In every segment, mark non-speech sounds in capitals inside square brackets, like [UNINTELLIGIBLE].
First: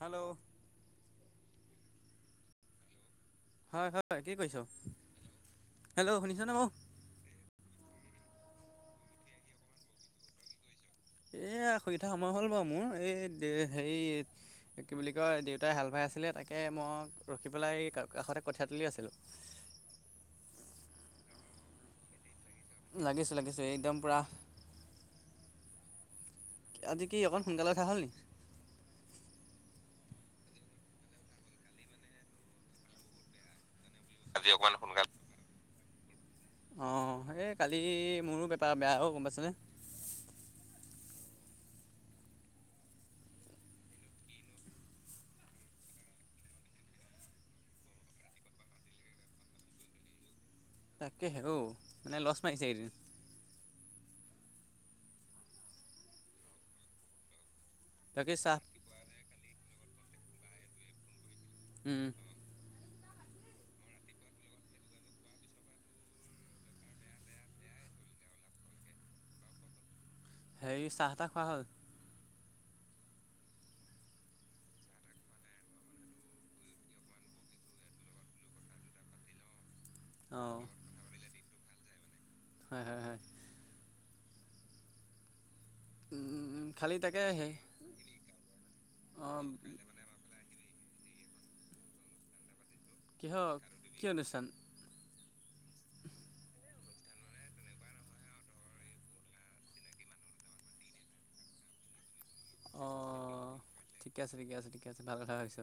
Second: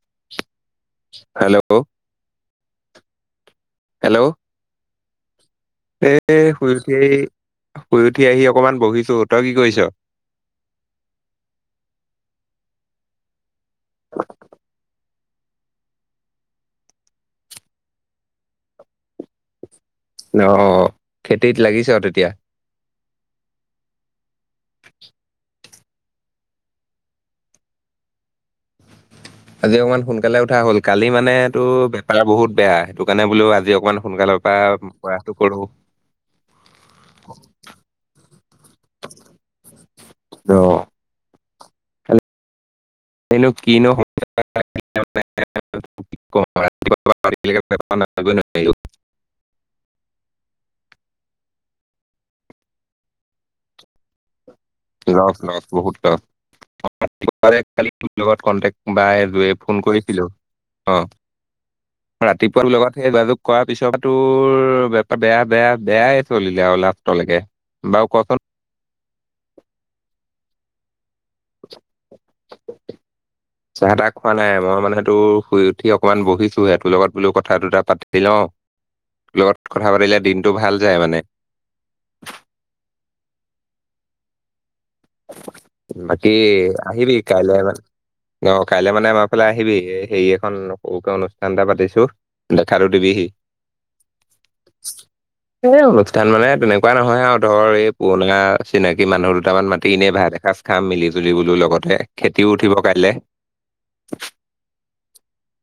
Hello hello হয় হয় কি কইছ এ শুই উঠি শুই উঠি আহি অকমান বহিছো, তই কি কৰিছ? এ শুই উঠা সময় হ'ল বাৰু মোৰ এই হেৰি কি বুলি কয় দেউতাই হাল বাই আছিলে তাকে মোক ৰখি পেলাই এই কাষতে কঠিয়া তুলি আছিলোঁ। অ' খেতিত লাগিছ তেতিয়া লাগিছে লাগিছে একদম পুৰা [INAUDIBLE] আজি কি অকণ সোনকালে ওঠা হ'ল নি আজি অকণমান সোনকালে উঠা হ'ল, কালি মানে তো বেপাৰ বহুত বেয়া সেইটো কাৰণে বোলো আজি অকমান সোনকালৰ আজি পৰা প্ৰয়াসটো কৰোঁ অ' এই কালি মোৰো বেপাৰ বেয়া অ গ'ম পাইচানে ত এনো কিনো কি কম আৰু, ৰাতিপুৱাৰ পৰা [UNINTELLIGIBLE] তাকেহে অ মানে লছ মাৰিছে এইকেইদিন লছ লছ বহুত লছ বুধবাৰে খালি তোৰ বাকী লগত চাহ কণ্টেক্ট বাইযোৱে ফোন কৰিছিলো অ' উম ৰাতিপুৱা লগত সেই যোগাযোগ কৰাৰ পিছপা তোৰ বেয়া বেয়া বেয়াই চলিলে আৰু লাষ্টলেকে বাও কোৱাছোন হেই চাহ তাহ খোৱা হ'ল? [INAUDIBLE] চাহ তাহ খোৱা নাই মই মানে হেটো শুই উঠি অকমান বহিছোহে তোৰ লগত বোলো কথা দুটা পাতি লওঁ। তোৰ লগত কথা পাতিলে দিনতটো অঁ ভাল যায় মানে। হয় হয়। বাকী খালী আহিবি তাকে কাইলে হেৰি মান কাইলে মানে আমাৰ ফালে অঁ আহিবি। এই সেই এখন সৰুকে অনুষ্ঠান এটা পাতিছো দেখাটো দিবিহি। [INAUDIBLE] কিহৰ কি অনুষ্ঠান এ অনুষ্ঠান মানে তেনেকুৱা নহয় আও ধৰ এই পুৰণা চিনাকি মানুহ দুটামান মা তি এনেই ভাত এসাঁজ খাম মিলিজুলি বোলো লগতে। খেতিও উঠিব কাইলে অঁ ঠিকে আছে ঠিকে আছে ঠিকে আছে ভাল কথা ভাবিছ।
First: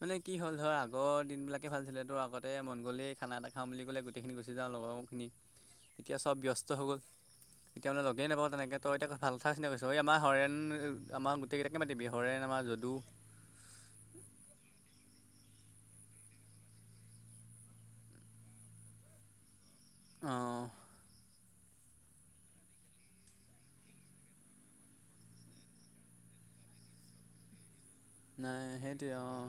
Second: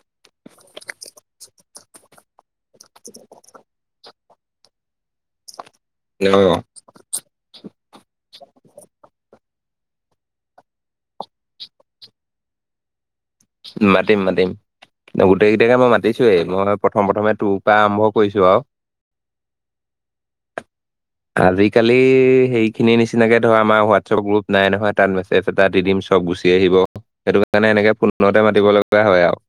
মানে কি হ'ল ধৰ আগৰ দিনবিলাকে ভাল আছিল তো আগত তে মন গ'লেই খানা এটা খাাম বুলি ক'লে গোটেইখিনি গুচি যাওঁ লগৰখিনি, এতিয়া চব অ ব্যস্ত হৈ গ'ল। এতিয়া মানে লগেইে নাপাওঁ তেনেকে তই এতিয়া ভাল কথা চিন্তা কৰিছ, এ আমাৰ হৰেণ আমাৰ গোটেইকেইটাকে মাতিবি, হৰেন আমাৰ যদু মাতিম মাতিম। গোটেই গেইটাকে মই মাতিছোয়েই, মই প্ৰথম প্ৰথমে তোৰ পৰা আৰম্ভ কৰিছো আও। [INAUDIBLE] অঁ আজিকালি সেইখিনি নিচিনাকে ধৰ আমাৰ হোৱাটছআপ গ্ৰুপ নাই নহয়, তাত মেছেজ এটা দি দিম চব গুচি আহিব, সেইটো কাৰণে এনেকে ফোণতে নাই মাতিব লগা সেইটোৱে হয় আও। অঁ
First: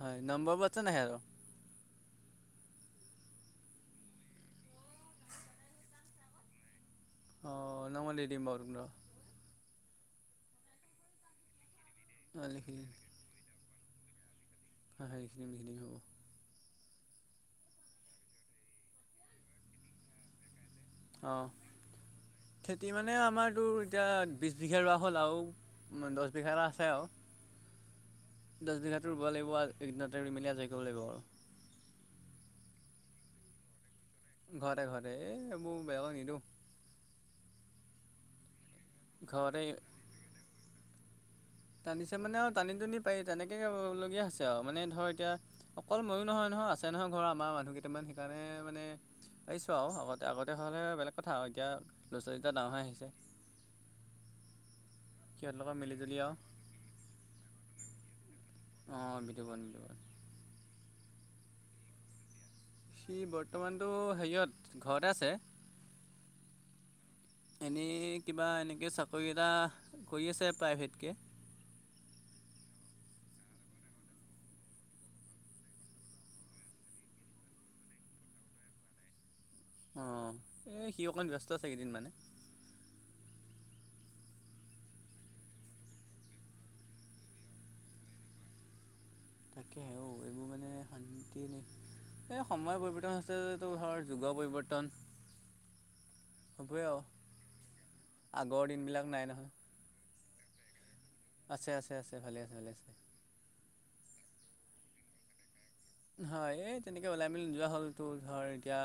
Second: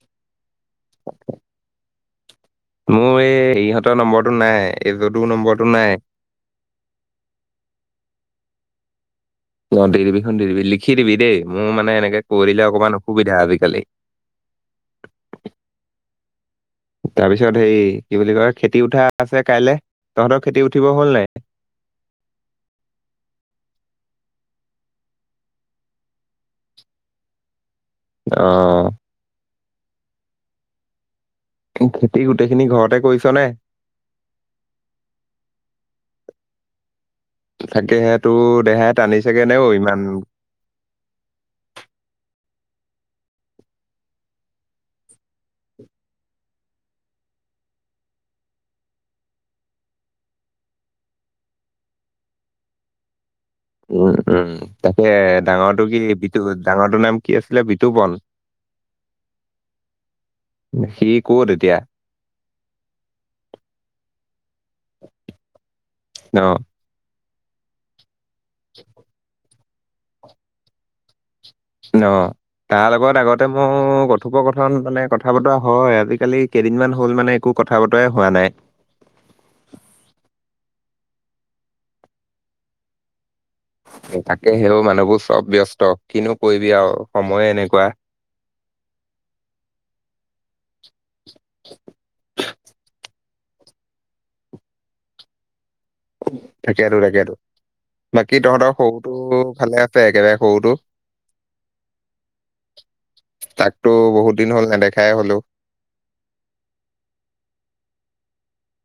হয় নম্বৰবোৰ আছে নাই হেতৰ মোৰ এই ইহঁতৰ নম্বৰটো নাই এই যদু নম্বৰটো নাই। অঁ ন মই দি দিম বাৰো ৰ অঁ দি দিবিছোন দি দিবি, লিখি দিবি দেই মোৰ মানে এনেকে কৈ অঁ দিলে লিখি দিম অকণমান অসুবিধা আজিকালি। [UNINTELLIGIBLE] তাৰ পিছত হেই কি বুলি কয় খেতি উঠা আছে কাইলে, তহঁতৰ খেতি উঠিব হ'ল নাই। অঁ খেতি মানে আমাৰতো এতিয়া বিছ বিঘাৰ ৰোৱা হ'ল আৰু দহ বিঘাটা আছে আও। [INAUDIBLE] দশ বিঘাতো ৰুব লাগিব আৰু একদিনতে ৰুই মেলি আজৰি কৰিব লাগিব আৰু। খেতি গোটেই খিনি ঘৰতে কৰিছ নে? ঘৰতে ঘৰতে এই এইবোৰ বেলেগক নিদিওঁ। তাকেহে তোৰ দেহাই টানিছে গে ঘৰতে নে অই ইমান। টানিছে মানে আৰু টানি টুনি পাৰি তেনেকে কৰিবলগীয়া হৈছে আও মানে ধৰ এতিয়া অকল ময়ো নহয় নহয় আছে নহয় ঘৰৰ আমাৰ মানুহ কেইটামান, সেইকাৰণে মানে পাৰিছোঁ আও আগতে আগতে হ'লে বেলেগ কথা আও এতিয়া ল'ৰা ছোৱালীকেইটাও ডাঙৰ হৈ আহিছে। উম উম তাকেহে সিহঁতৰ লগত ডাঙৰটো কি মিলিজুলি আৰু বিটু ডাঙৰটোৰ নাম কি আছিলে বিতোপন। অঁ বিতোপন বিতোপন। সি ক'ত এতিয়া? সি বৰ্তমানতটো হেৰিয়ত ঘৰতে আছে। ন এনেই কিবা এনেকৈ চাকৰি এটা কৰি আছে প্ৰাইভেটকে। অঁ তাৰ লগত আগতে মোৰ কথোপকথন মানে কথা বতৰা হয়, আজিকালি কেইদিনমান হ'ল মানে একো কথা বতৰাই হোৱা নাই। অঁ, এই সি অকণ ব্যস্ত আছে এইকেইদিনমানে। তাকেহে ঔ মানুহবোৰ চব ব্যস্ত কিনো কৰিবি আৰু সময়ে এনেকুৱা। তাকেও এইবোৰ মানে শান্তি নে এই সময় পৰিৱৰ্তন হৈছে। টো ধৰ যুগৰ পৰিৱৰ্তন, হ'বই তাকেইতো আৰু তাকেতো, বাকী আগৰ তহঁতৰ দিনবিলাক সৰুটো নাই নহয় ভালে আছে একেবাৰে সৰুটো? আছে আছে আছে ভালে আছে ভালে আছে। তাকতো বহুত দিন হ'ল নেদেখাই হলো। হয় এই তেনেকে ওলাই মেলি নোযোৱা হ'লতো ধৰ এতিয়া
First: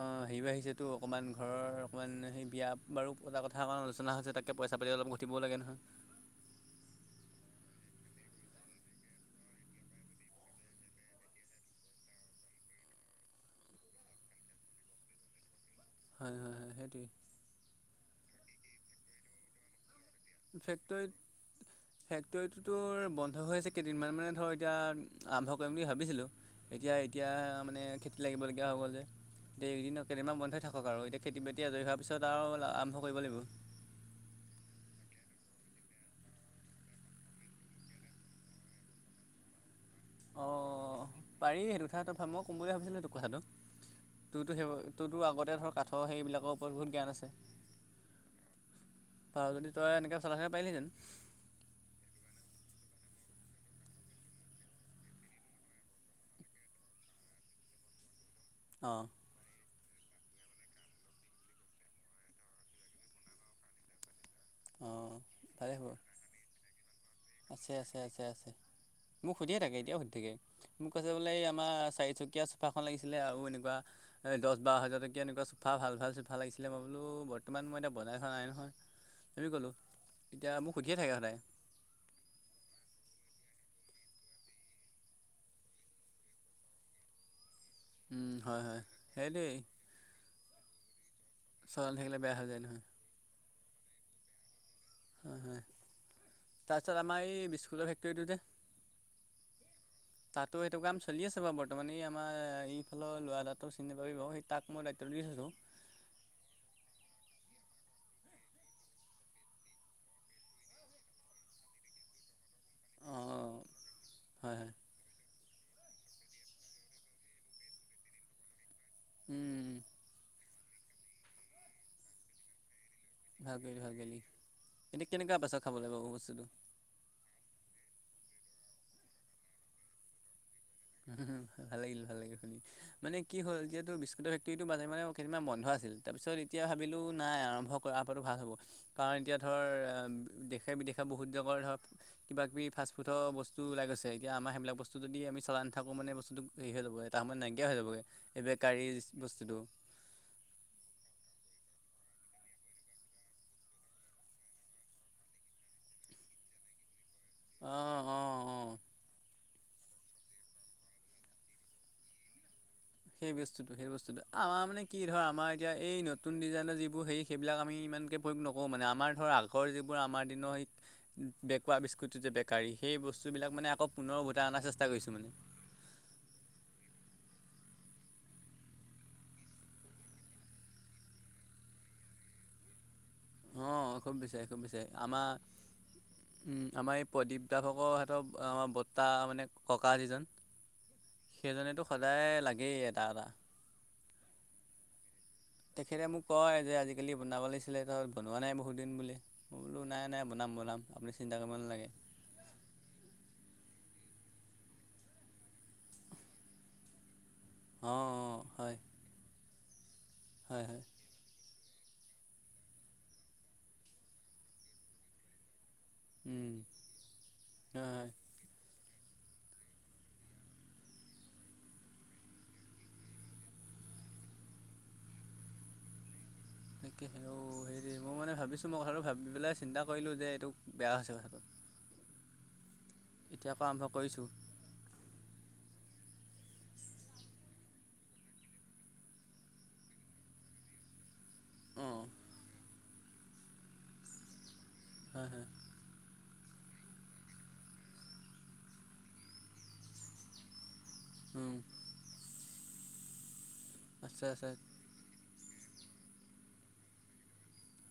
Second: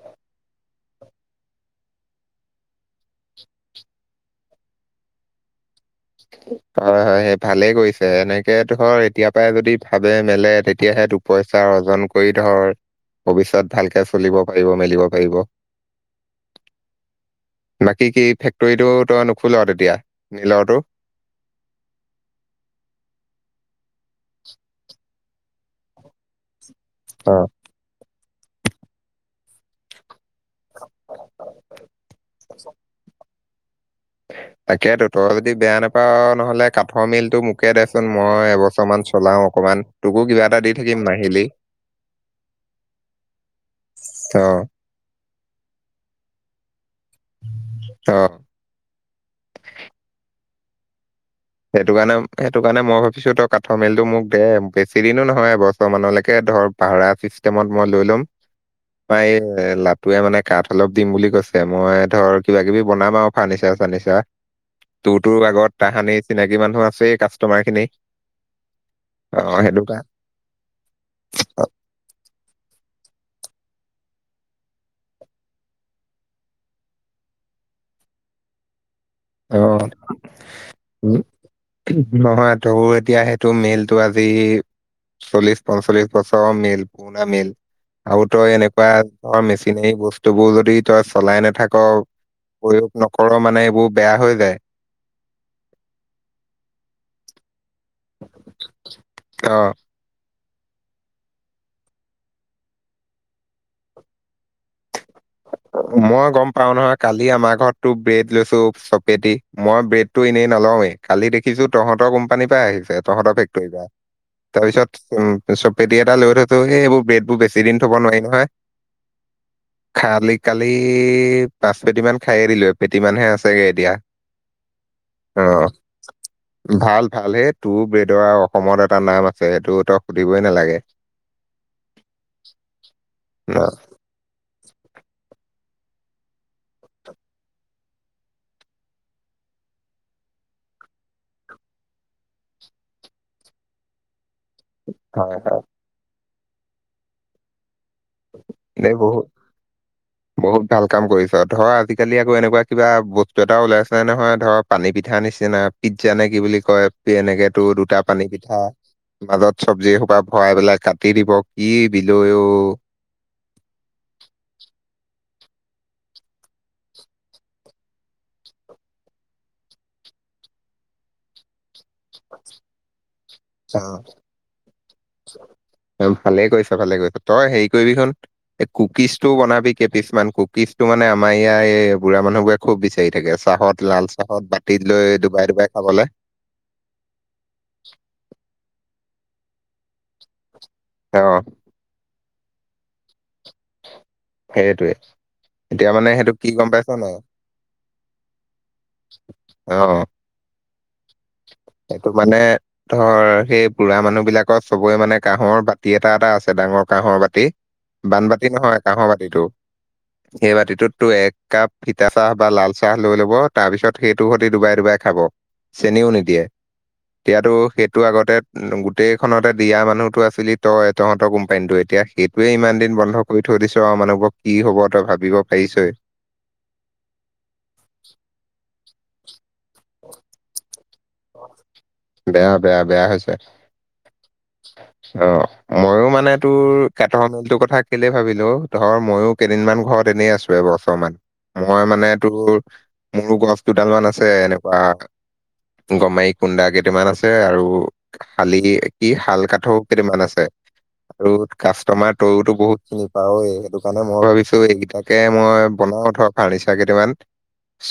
অ হেৰি বাঢ়িছেটো অকণমান ঘৰৰ অকণমান সেই বিয়া বাৰু পতা কথা অকণমান আলোচনা হৈছে তাক এই পইচাপাতি অলপ ঘটিব লাগে নহয়। হয় হয় সেই ভালেই কৰিছে, এনেকে ধৰ এতিয়াৰ পৰাই যদি ভাবে মেলে তেতিয়াহে তোক পইচা অৰ্জন কৰি ধৰ ভৱিষ্যত ভালকে চলিব পাৰিব মেলিব পাৰিব। হয় হয় হয় সেইটোৱে। বাকী কি ফেক্টৰীটো তই নোখোল তেতিয়া? মিলৰটো ফেক্টৰীত ফেক্টৰীটো তো বন্ধ হৈ আছে কেইদিনমান মানে ধৰ এতিয়া আৰম্ভ কৰিম বুলি ভাবিছিলোঁ। এতিয়া এতিয়া অ মানে খেতিত লাগিবলগীয়া হৈ গ'ল যে এইকেইদিনত কেইদিনমান বন্ধ্ই থাকক আৰু এতিয়া খেতি - বাতি আজৰি হোৱাৰ পিছত আৰু আৰম্ভ কৰিব লাগিব। তাকেইতো তই যদি বেয়া নাপাও নহলে কাঠৰ মেইলটো মোকে দেচোন মই এবছৰমান। চলাওঁ অকণমান। অঁ পাৰি সেইটো কথাত ভাব মই ক'ম বুলি ভাবিছিলোঁ তোৰ কথাটো অ তোৰতো সেইবোৰ তোৰতো আগতে ধৰ কাঠৰ হেৰি বিলাকৰ ওপৰত বহুত জ্ঞান আছে। অঁ পাৰ যদি তই এনেকৈ চলাই থাকিব পাৰিলি হেঁতেন। সেইটো কাৰণে সেইটো কাৰণে মই ভাবিছো তই কাঠৰ মেইলটো মোক দে বেছি দিনো নহয় এবছৰ মানলৈকে ধৰ ভাড়া ছিষ্টেমত মই লৈ ল'ম। অঁ পাই এই লাটুৱে মানে কাঠ অলপ দিম বুলি কৈছে, মই ধৰ কিবা কিবি বনাম আৰু ফাৰ্নিচাৰ চাৰ্নিচাৰ। তোৰ অঁ তো আগত তাহানি চিনাকি মানুহ আছেই কাঠৰ আ্ছে আছে আছে আছে। মোক অ সুধিয়ে থাকে সেইটো কা এতিয়াও সুধি থাকে, মোক কৈছে বোলে এই আমাৰ চাৰিচকীয়া খন লাগিছিলে আৰু এনেকুৱা এই দহ বাৰ হাজাৰ টকীয়া এনেকুৱা চোফা ভাল ভাল চোফা লাগিছিলে মই বোলো বৰ্তমান মই এতিয়া বনাই খোৱা নাই নহয় আমি ক'লোঁ আহ এতিয়া মোক সুধিয়ে থাকে উম, সদায় নহয় তোৰ এতিয়া সেইটো মেইলটো আজি চল্লিশ পঞ্চল্লিছ বছৰ মিল পুৰণা মেইল, আৰু তই হয় হয় এনেকুৱা ধৰ সেইটোৱেই মেচিনেৰি বস্তু বোৰ যদি তই চলাই ন থাক চলাই নাথাকিলে বেয়া হৈ যায় নহয় প্ৰয়োগ নকৰ মানে এইবোৰ বেয়া হৈ যায়। হয় হয়, তাৰপিছত আমাৰ এই বিস্কুটৰ ফেক্টৰীটো যে,? অ তাতো সেইটো কাম চলি আছে বাৰু বৰ্তমানে আমাৰ এইফালৰ ল'ৰা এটাটো চিনি পাবি বাৰু সেই তাক মই দায়িত্বটো দি থৈছোঁ। মই গম পাও নহয় কালি আমাৰ ঘৰতো ব্ৰেড লৈছো চপেট মই ব্ৰেড টো এনেই নলওঁৱেই। কালি দেখিছো তহঁতৰ কোম্পানীৰ পৰা আহিছে তহঁতৰ অঁ ফেক্টৰীৰ পৰা হয় হয় তাৰপিছত উমি চব পেটি এটা লৈ থৈছোঁ এইবোৰ ব্ৰেড বোৰ বেছি দিন থব নোৱাৰি নহয়। উম। খালি কালি পাঁচ পেটি মান খাই এ দিলো। এপেটি মানহে ভাল আছেগে কৰিলি এতিয়া ভাল কৰিলি এনে কেনেকুৱা অ পাইছ খাবলৈ পাব বস্তুটো? ভাল ভাল হেই তোৰ বেদৰ অসমত এটা নাম আছে সেইটো তই সুধিবই নালাগে। উম, ভাল লাগিল ভাল লাগিল শুনি। মানে কি ন হ'ল যহেতটো বিসকটৰ ফেকটৰীটো বে মাহে মাহে বন্ধ আছিল। তাৰপিছত এতিয়া ভাবিলোঁ নাই আৰম্ভ কৰ পৰাতটো ভাল হ'ব। কাৰণ এতিয়া ধৰ দেশে বিদেশে বহুত জগৰ ধৰক কিব - কিবি ফাষ্টফুডৰস্তু ওলাই গছে এতিয়া আমাৰ সেইবিলাক। বস্তু যদি হয় আমি হয় চলাই নাথাকো মানে বস্তুটো হেৰি হৈ যাব এটা সময়ত নাইকিয় হৈ বেকাৰী দেই বহুত বস্তুটো। বহুত ভাল কাম কৰিছ ধৰ আজিকালি আকৌ এনেকুৱা কিবা বস্তু এটা ওলাই আছে নে নহয় ধৰক পানী পিঠা নিচিনা পিজ্জা নে কি বুলি কয়, এনেকে তোৰ অঁ দুটা পানী অঁ পিঠা অঁ মাজত চব্জি সোপা ভৰাই পেলাই কাটি দিব কি বিলৈ অ সেই বস্তুটো সেই বস্তুটো আমাৰ মানে কি ধৰ আমাৰ এতিয়া এই নতুন ডিজাইনৰ যিবোৰ হে সেইবিলাক আমি ইমানকৈ প্ৰয়োগ নকৰোঁ মানে আমাৰ ধৰক আগৰ যিবোৰ আমাৰ দিনৰ সেই বেকুৱৰা বিস্কুটো যে বেকাৰী সেই বস্তুবিলাক মানে আকৌ আহ, পুনৰ উোটাই অনাৰ চেষ্টা। কৰিছোঁ মানে ভালে কৰিছ ভালে কৰিছ, তই হেৰি কৰিবি চোন - - এ' কুকিজ ও বনাবি কেই পিছমান কুকিজ মানে আমাৰ ইয়াৰ এই বুঢ়া মানুহ বোৰে খুব বিচাৰি থাকে আছে। চাহত অঁ লাল খুব চাহত বিচাৰে খুব বাতি বিচাৰে লৈ আমাৰ ডুবাই- ডুবাই খাবলৈ। আমাৰ এই প্ৰদীপ দাভকৰ হাতত আমাৰ বৰ্তাহ মানে ককা যিজন। অ সেইজনীতো সদায় লাগেই এটা এটা। সেইটোৱে। এতিয়া তেখেতে মানে মোক সেইটো কি কয় গম যে পাইছ আজিকালি নাই বনাব লাগিছিলে তই বনোৱা নাই বহুত দিন বুলি মই বোলো অ নাই নাই বনাম বনাম আপুনি চিন্তা কৰিব নালাগে। ত' মানে ধৰ সেই বুঢ়া মানুহ বিলাকত চবৰে মানে কাঁহৰ বাতি এটা এটা আছে ডাঙৰ কাঁহৰ বাতি। অঁ অঁ বানবতি হয় নহয় কাঁহৰ বাতিটো সেই হয় হয় বাতিটোতো এক কাপ তিতা চাহ বা লাল চাহ লৈ লব, তাৰ পিছত সেইটো সতি ডুবাই ডুবাই খাব। চেনিও নিদিয়ে উম তেতিয়াতো হয় সেইটো হয় আগতে গোটেইখনতে দিয়া মানুহতো আছিলি তই তহঁতৰ কোম্পানীতটো এতিয়া সেইটোয়ে ইমান দিন বন্ধ। কৰি থৈ দিছ, আৰু মানুহবোৰক কি হব তই ভাবিব পাৰিছই। তাকে সেই হেৰি মই মানে ভাবিছোঁ মই কথাটো ভাবি পেলাই চিন্তা কৰিলোঁ যে এইটো বেয়া হৈছে। বেয়া বেয়া বেয়া হৈছে। এতিয়াৰ পৰা আৰম্ভ কৰিছোঁ। অ' মইো মানে তোৰ কটৰ মিলটোৰ কথা কেলে ভাবিলো ধৰ ময়ো কেইদিনমান ঘৰত এনেই আছো এ বছৰ মন। মই অঁ মানে তোৰ মোৰো গছ দুডালমানমান আছে এনেকুৱা হয় হয় গমাৰি কুন্দা কেইটামান আছে আৰু শালি কি শাল কাঠৰ কেইটামান আছে। আৰু উম কাষ্টমাৰ তয়তো বহুত খিনি পাঅ সেইটো কাৰণে মই আচ্ছা আচ্ছা ভাবিছো এইকেইটাক ে মই বনাও থোৱা ফাৰ্নিিচাৰ কেইটামান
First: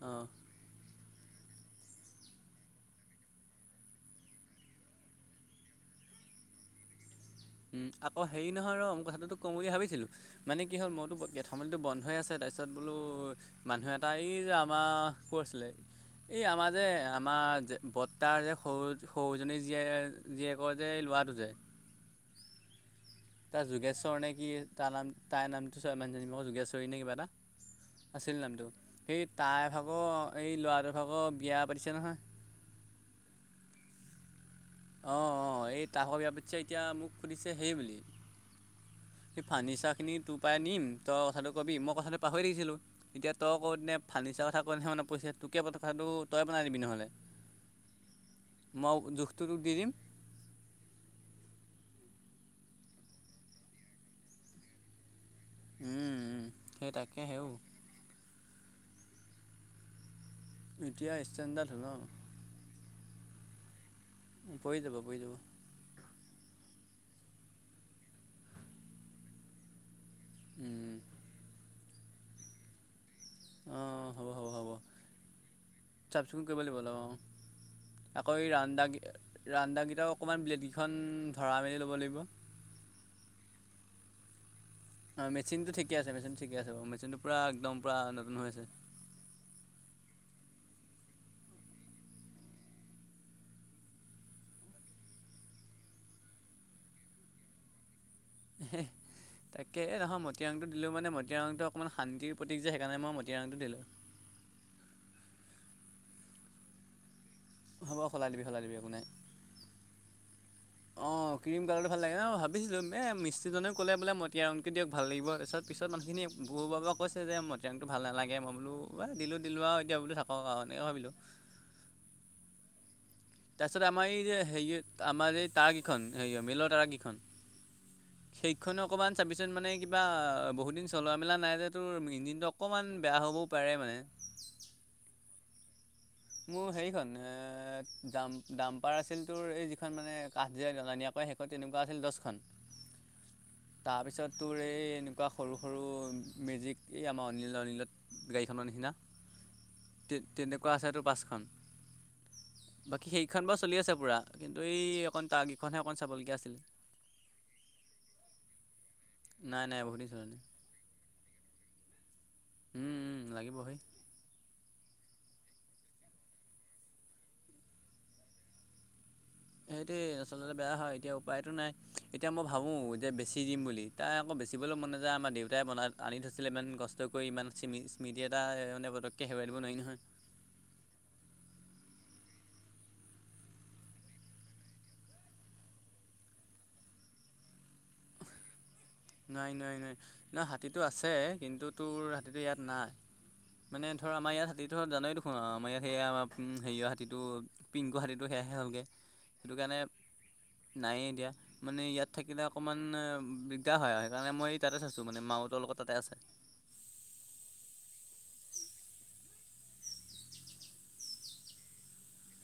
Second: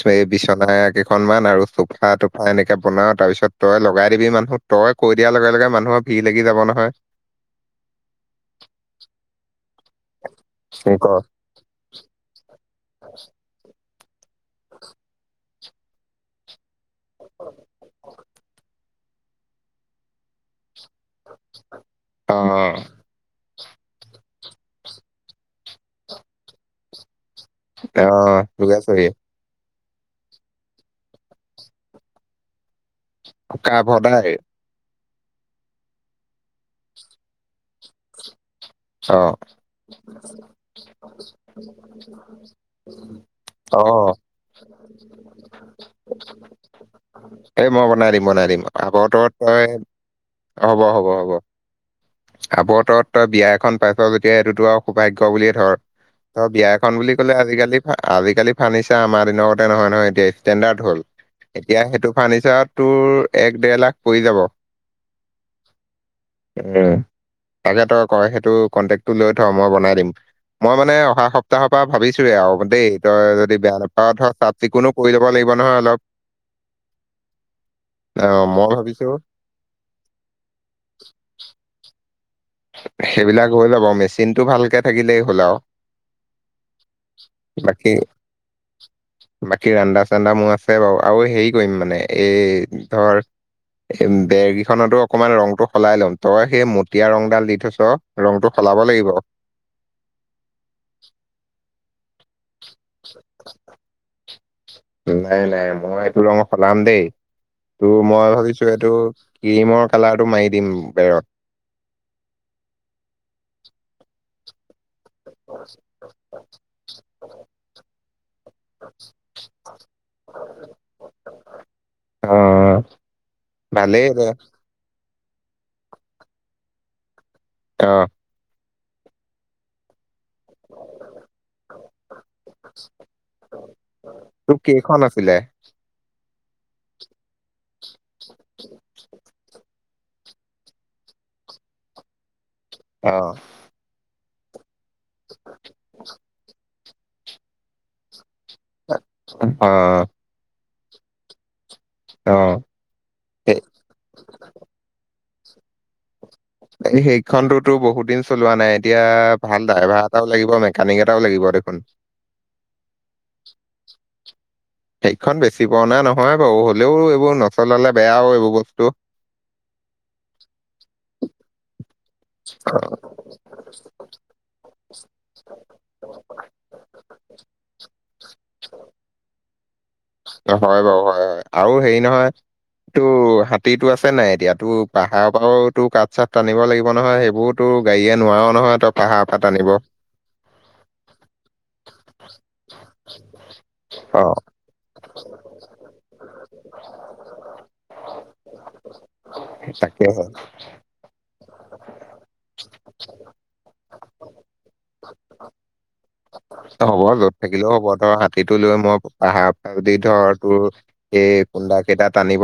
অঁ [INAUDIBLE] কেইখনমানান আৰু চোফা তটোফা এনেকে বনাও তাৰপিছত তই লগাই দিবি মানুহ। তই কৈ দিয়াৰ লগে লগে মানুহৰ ভিৰ লাগি যাব নহয়। উম, আকৌ হেৰি নহয় ৰ, কথাটো তোক কম বুলি ভাবিছিলোঁ, মানে কি হল ক মইতো কাঠৰ মেইলটো বন্ধ হৈ আছে, তাৰপিছত বোলো, মানুহ এটা এই যে আমাৰ ক আছিলে এই, আমাৰ যে, আমাৰ যে, বৰ্তাৰ যে সৰুজনী জীয়ে জীয়েকৰ যে এই লৰা ল'ৰাটো যে - - অ',। তাৰ যোগেশ্বৰ নে কি তাৰ নাম? তাইৰ নামটো [UNINTELLIGIBLE] যোগেশ্বৰী নে কিবা এটা? অ', আছিল নামটো যোগেশ্বৰী সেই, তাই ভাগৰ, এই লৰাটোৰ ভাগৰ বিয়া পাতিছে নহয়। কা ভদা হে [INAUDIBLE] অঁ ', অঁ', এই তাহৰ বিয়া পাতিছে এতিয়া মোক সুধিছে হেৰি বুলি অ', সেই ফাৰ্ণিচাৰখিনি তোৰ পৰাই নিম, তই কথাটো কবি। মই কথাটো পাহৰি থাকি ছিলোঁ। এতিয়া তই কদিনে অ', ফাৰ্নিচাৰৰ কথাটো কনেহে, মনত পৰিছে তোক কথাটো? তই বনাই দিবি নহলে। এই মই বনাই দিম, বনাই দিম মই আগতত জোখটো তোক তই দি দিম হ'ব, হ'ব হ'ব আৱতৰত তই বিয়া খন পাইছ যেতিয়া এইটোতো আৰু সৌভাগ্য বুলিয়ে ধৰ উম উম বিয়া এ সেই খন বুলি তাকে ক'লে হেও আজিকালি আজিকালি ফাৰ্নিচাৰ আমাৰ দিনৰ কতে নহয় নহয় এতিয়া হল এতিয়া ষ্টেণ্ডাৰ্ড এতিয়া হ'ল সেইটো ফাৰ্ণিচাৰত তোৰ এক ডেৰ লাখ পৰি যাব। ন পৰি যাব পৰি যাব উম, তাকে তই কয় সেইটো কন্টেক টো লৈ থ মই বনাই দিম। মই উম মানে, অহা সপ্তাহৰ পৰা ভাবিছোয়ে আৰু দেই। তই যদি বেয়া অঁ নাপাও ধ হ'ব হ'ব চাফ হ'ব চিকুণো কৰি লব লাগিব নহয় অলপ। চাফ চিকুণ কৰিব লাগিব অলপ অঁ অ', মই ভাবিছো ৰান্ডাকেইটা অকণমান ব্লেডেইখন ধৰা মেলি ল'ব লাগিব। সেইবিলাক হৈ যাব, মেচিন টো ভালকে থাকিলেই অঁ', হ'ল আৰু মেচিনটো ঠিকে আছে মেচিনটো ঠিকে আছে, বাৰু মেচিনটো পূৰা একদম বাকী পুৰা নতুন হৈ আছে। বাকী ৰান্দা চান্দা মোৰ আছে বাৰু আৰু হেৰি কৰিম মানে, এই ধৰ এ, বেৰ কেইখনতো অকণমান ৰংটো সলাই লম তই সেই মটীয়া ৰংডাল দি থৈছ ৰং টো সলাব লাগিব। তাকে এই নহয়, মটীয়া ৰংটো দিলোঁ, মানে, মটীয়া ৰংটো অকণ শান্তিৰ প্ৰতীক যে, সেইকাৰণে মই মটীয়া ৰংটো দিলোঁ। নাই, নাই মই এইটো ৰং সলাম দেই, তোৰ হ'ব মই সলাই দিবি সলাই ভাবিছো দিবি একো এইটো ক্ৰীমৰ কালাৰটো মাৰি দিম। বেৰত অ', ক্ৰীম কালাৰ ভাল লাগে ন, ভাবিছিলো এ মিস্ত্ৰীজনে ক'লে বোলে মই তেতিয়া ৰংটো দিয় ভাল লাগিব তাৰ পিছত মানুহখিনি বৰু বাবা কৈছে যে মতিয়া ৰংটো ভাল নালাগে মই বোলো দিলো দিলো আৰু এতিয়া বোলো থাকক এনেকে ভাবিলোঁ অ', অ', তাৰপিছত আমাৰ এই যে হেৰি আমাৰ এই তাৰাকেইখন হেৰি মিলৰ তাৰাকেইখন। অ',। সেইখনো অকমান চাবিচোন মানে কিবা বহুত দিন চলোৱা মেলা নাই, যেতো ইঞ্জিনটো অকণমান বেয়া হ'বও পাৰে মানে। তোক কেইখন আছিলে? মোৰ হেৰিখন এ ডাম্পাৰ আছিল তোৰ এই খন মানে কাঠ যে শেষত তেনেকুৱা আছিল দছখন। অ',। তাৰপিছত তোৰ এই এনেকুৱা সৰু সৰু মেজিক, এই আমাৰ অনিল, অনিলত গাড়ীখনৰ নিচিনা অ তে তেনেকুৱা আছেতো পাছখন। অ',। বাকী সেইখন বাৰু সেই- চলি আছে পুৰা, কিন্তু এই অকণ, তাৰ কেইখনহে অকণ চাবলগীয়া আছে। এই, সেইখনতো তোৰ বহুত দিন চলোৱা নাই, এতিয়া নাই ভাল নাই বহুত ড্ৰাইভাৰ দিন চলা এটাও লাগিব নাই? কানিক এটাও লাগিব দেখোন? উম, উম লাগিবহি। সেইখন বেছি পুৰণা নাই নহয় বাৰু, হলেও এইবোৰ নচলালে বেয়াও, এইবোৰ বস্তু। সেইটোৱেই আচলতে বেয়া হয় এতিয়া উপায়তো নাই এতিয়া মই ভাবোঁ যে বে চিৰিম বুলি তাই আকৌ বেচিবলৈ মন নাযায় আমাৰ দেউতাই বনাই আনি থৈছিলে ইমান দিন কষ্ট কৰি ইমান চিমিচ মিদি এটা এহ পতকে হেৰুৱাই দিব নোৱাৰি নহয়। হয় বাৰু হয় আৰু হেৰি নহয়। তু হাতীটো আছে নাই এতিয়া, তোৰ পাহাৰৰ পৰাওতো কাঠ চাঠ টানিব লাগিব নহয় সেইবোৰত তো গাড়ীয়ে নোৱাৰ নহয় তক নাই নাই হাতীটো আছে কিন্তু তোৰ হাতীটো ইয়াত নাই। মানে ধৰ অ আমাৰ ইয়াৰ হাতীটো জানাই দেখোন আমাৰ ইয়াত সেয়া হেৰি হাতীটো পিংকু হাতী সেয়াহে হ'লগে তাকে ত, নায়ে এতিয়া, মানে ইয়াত থাকিলে অকণমান এ সেইকাৰণে মই তাতে থৈছোঁ মানে মাওতৰ লগত তাতে আছে। তো হ'ব য'ত থাকিলেও হ'ব ধৰ হাতীটো লৈ মই পাহাৰ যদি ধৰ তোৰ এই কুন্দা কেইটা টানিব